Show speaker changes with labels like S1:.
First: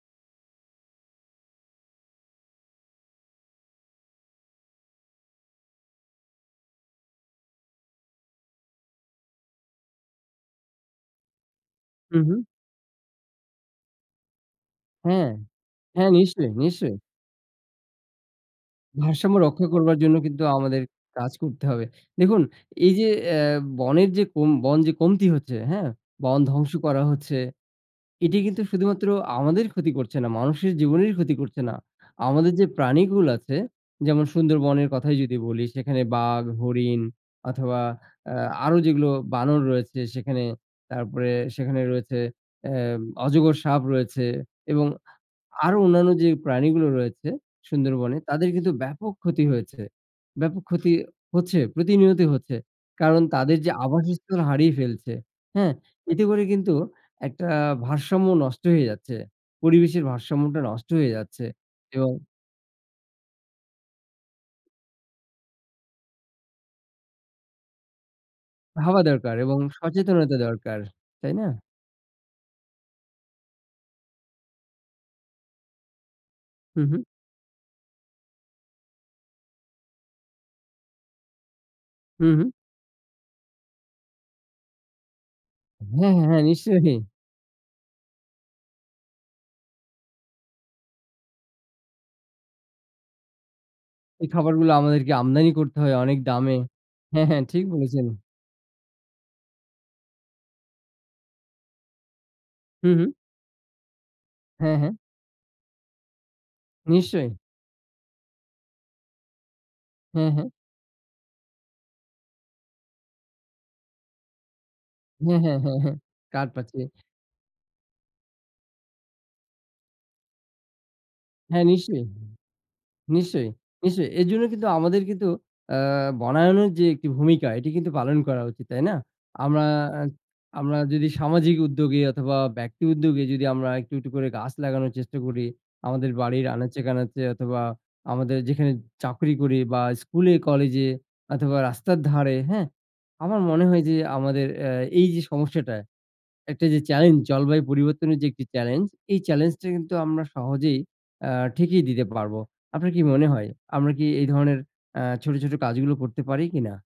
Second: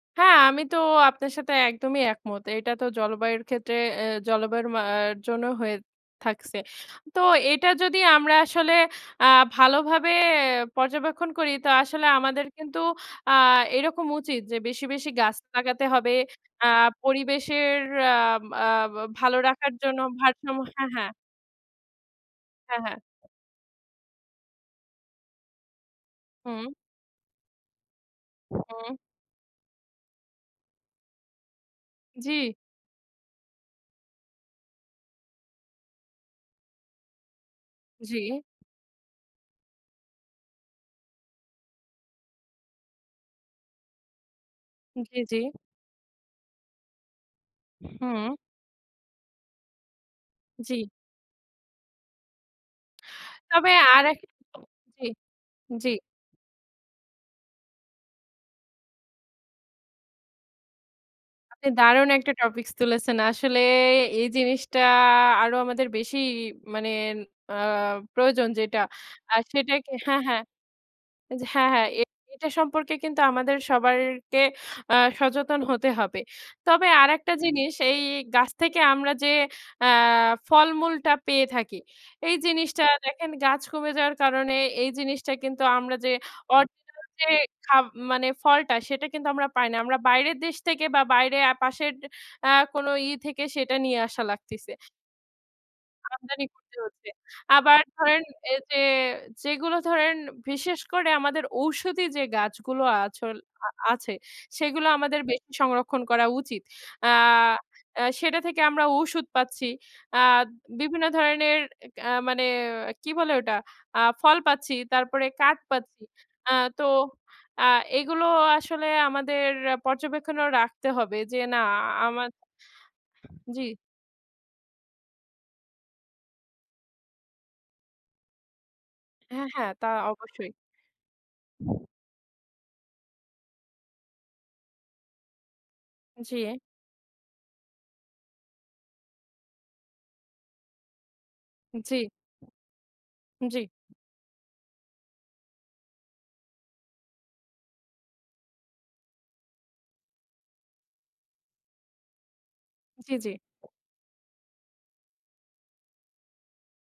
S1: হ্যাঁ, আমি তো আপনার সাথে একদমই একমত। এটা তো জলবায়ুর ক্ষেত্রে, এ জলবায়ুর মা জন্য হয়ে থাকছে। তো এটা যদি আমরা আসলে, অ্যা ভালোভাবে পর্যবেক্ষণ করি। তো আসলে
S2: হু, হু।
S1: আমাদের কিন্তু, অ্যা এরকম উচিত যে বেশি, বেশি
S2: হ্যাঁ।
S1: গাছ লাগাতে
S2: হ্যাঁ,
S1: হবে।
S2: নিশ্চয়ই।
S1: অ্যা
S2: নিশ্চয়ই।
S1: পরিবেশের, অ্যা ব অ্যা
S2: ভারসাম্য
S1: ভালো
S2: রক্ষা
S1: রাখার
S2: করবার
S1: জন্য,
S2: জন্য কিন্তু,
S1: ভারসাম্য
S2: আমাদের
S1: হ্যাঁ, হ্যাঁ।
S2: কাজ করতে হবে। দেখুন,
S1: হ্যাঁ, হ্যাঁ।
S2: এইযে অ্যা বনের যে কোন, বন যে কমতি হচ্ছে, হ্যাঁ? বন
S1: হুম।
S2: ধ্বংস করা হচ্ছে, এটি কিন্তু
S1: হুম।
S2: শুধুমাত্র আমাদের ক্ষতি করছে না, মানুষের জীবনেরই ক্ষতি করছে না।
S1: জি।
S2: আমাদের যে প্রাণীকুল আছে, যেমন সুন্দরবনের কথাই যদি বলি। সেখানে বাঘ, হরিণ অথবা
S1: জি।
S2: অ্যা আরো যেগুলো বানর রয়েছে সেখানে, তারপরে সেখানে রয়েছে অ্যা অজগর সাপ রয়েছে, এবং
S1: জি, জি।
S2: আরো অন্যান্য যে প্রাণীগুলো রয়েছে সুন্দরবনে,
S1: হুম।
S2: তাদের কিন্তু ব্যাপক ক্ষতি হয়েছে। ব্যাপক
S1: জি।
S2: ক্ষতি হচ্ছে, প্রতিনিয়তই হচ্ছে। কারণ, তাদের যে
S1: তবে আর এক
S2: আবাসস্থল হারিয়ে
S1: জি।
S2: ফেলছে, হ্যাঁ?
S1: জি।
S2: এতে করে কিন্তু একটা ভারসাম্য নষ্ট হয়ে যাচ্ছে। পরিবেশের ভারসাম্যটা নষ্ট হয়ে যাচ্ছে
S1: আপনি দারুণ
S2: এবং
S1: একটা topics তুলেছেন। আসলে এই জিনিসটা আরও আমাদের বেশিই মানে, অ্যা প্রয়োজন যেটা।
S2: ভাবা দরকার
S1: আর
S2: এবং
S1: সেটাকে হ্যাঁ,
S2: সচেতনতা
S1: হ্যাঁ
S2: দরকার। তাই
S1: ওইযে
S2: না?
S1: হ্যাঁ, হ্যাঁ। এটা সম্পর্কে কিন্তু আমাদের সবাইকে অ্যা সচেতন হতে হবে।
S2: হু,
S1: তবে
S2: হু।
S1: আরেকটা জিনিস এই গাছ থেকে আমরা যে অ্যা ফলমূলটা পেয়ে থাকি।
S2: হু,
S1: এই
S2: হুম।
S1: জিনিসটা দেখেন গাছ কমে যাওয়ার কারণে এই জিনিসটা কিন্তু আমরা যে
S2: হ্যাঁ, হ্যাঁ, হ্যাঁ। নিশ্চয়ই।
S1: original যে, খা মানে ফলটা সেটা কিন্তু আমরা পাই না। আমরা বাইরের দেশ থেকে বা বাইরে পাশের, অ্যা কোনো ই থেকে সেটা নিয়ে আসা
S2: এই
S1: লাগতিছে।
S2: খাবারগুলো আমাদেরকে আমদানি করতে হয় অনেক
S1: আমদানি
S2: দামে।
S1: করতে হচ্ছে।
S2: হ্যাঁ, হ্যাঁ, ঠিক
S1: আবার
S2: বলেছেন।
S1: ধরেন, এইযে যেগুলো ধরেন বিশেষ করে আমাদের ঔষধি যে গাছগুলো
S2: হু, হু।
S1: আছল আ আছে,
S2: হ্যাঁ,
S1: সেগুলো
S2: হ্যাঁ।
S1: আমাদের বেশি সংরক্ষণ করা উচিত। অ্যা
S2: নিশ্চয়ই।
S1: আ সেটা থেকে আমরা ঔষধ পাচ্ছি। অ্যা
S2: হ্যাঁ, হ্যাঁ।
S1: বিভিন্ন ধরনের, এ মানে কি বলে ওটা? অ্যা ফল পাচ্ছি। তারপরে
S2: হ্যাঁ,
S1: কাঠ
S2: হ্যাঁ, হ্যাঁ, হ্যাঁ।
S1: পাচ্ছি।
S2: কার
S1: অ্যা
S2: পাচ্ছে।
S1: তো অ্যা এগুলো আসলে আমাদের পর্যবেক্ষণেও রাখতে হবে। যে না
S2: হ্যাঁ, নিশ্চয়ই,
S1: আমার
S2: নিশ্চয়ই,
S1: জি।
S2: নিশ্চয়ই। এজন্য কিন্তু আমাদের কিন্তু অ্যা বনায়নের যে একটি ভূমিকা এটি কিন্তু পালন করা উচিত, তাই না?
S1: হ্যাঁ,
S2: আমরা,
S1: হ্যাঁ, তা
S2: আ
S1: অবশ্যই।
S2: আমরা যদি সামাজিক উদ্যোগে অথবা ব্যক্তি উদ্যোগে যদি আমরা একটু, একটু করে গাছ লাগানোর চেষ্টা করি, আমাদের বাড়ির
S1: জি।
S2: আনাচে কানাচে অথবা আমাদের যেখানে চাকরি করি বা স্কুলে কলেজে অথবা
S1: জি।
S2: রাস্তার ধারে। হ্যাঁ? আমার
S1: জি।
S2: মনে হয় যে। আমাদের অ্যা এই যে সমস্যাটা, একটা যে challenge, জলবায়ু পরিবর্তনের যে একটি challenge, এই challenge টা কিন্তু আমরা সহজেই অ্যা ঠেকিয়ে দিতে পারব। আপনার কি
S1: জি,
S2: মনে
S1: জি।
S2: হয়? আমরা কি এই ধরনের অ্যা ছোট, ছোট কাজগুলো করতে পারি কি না?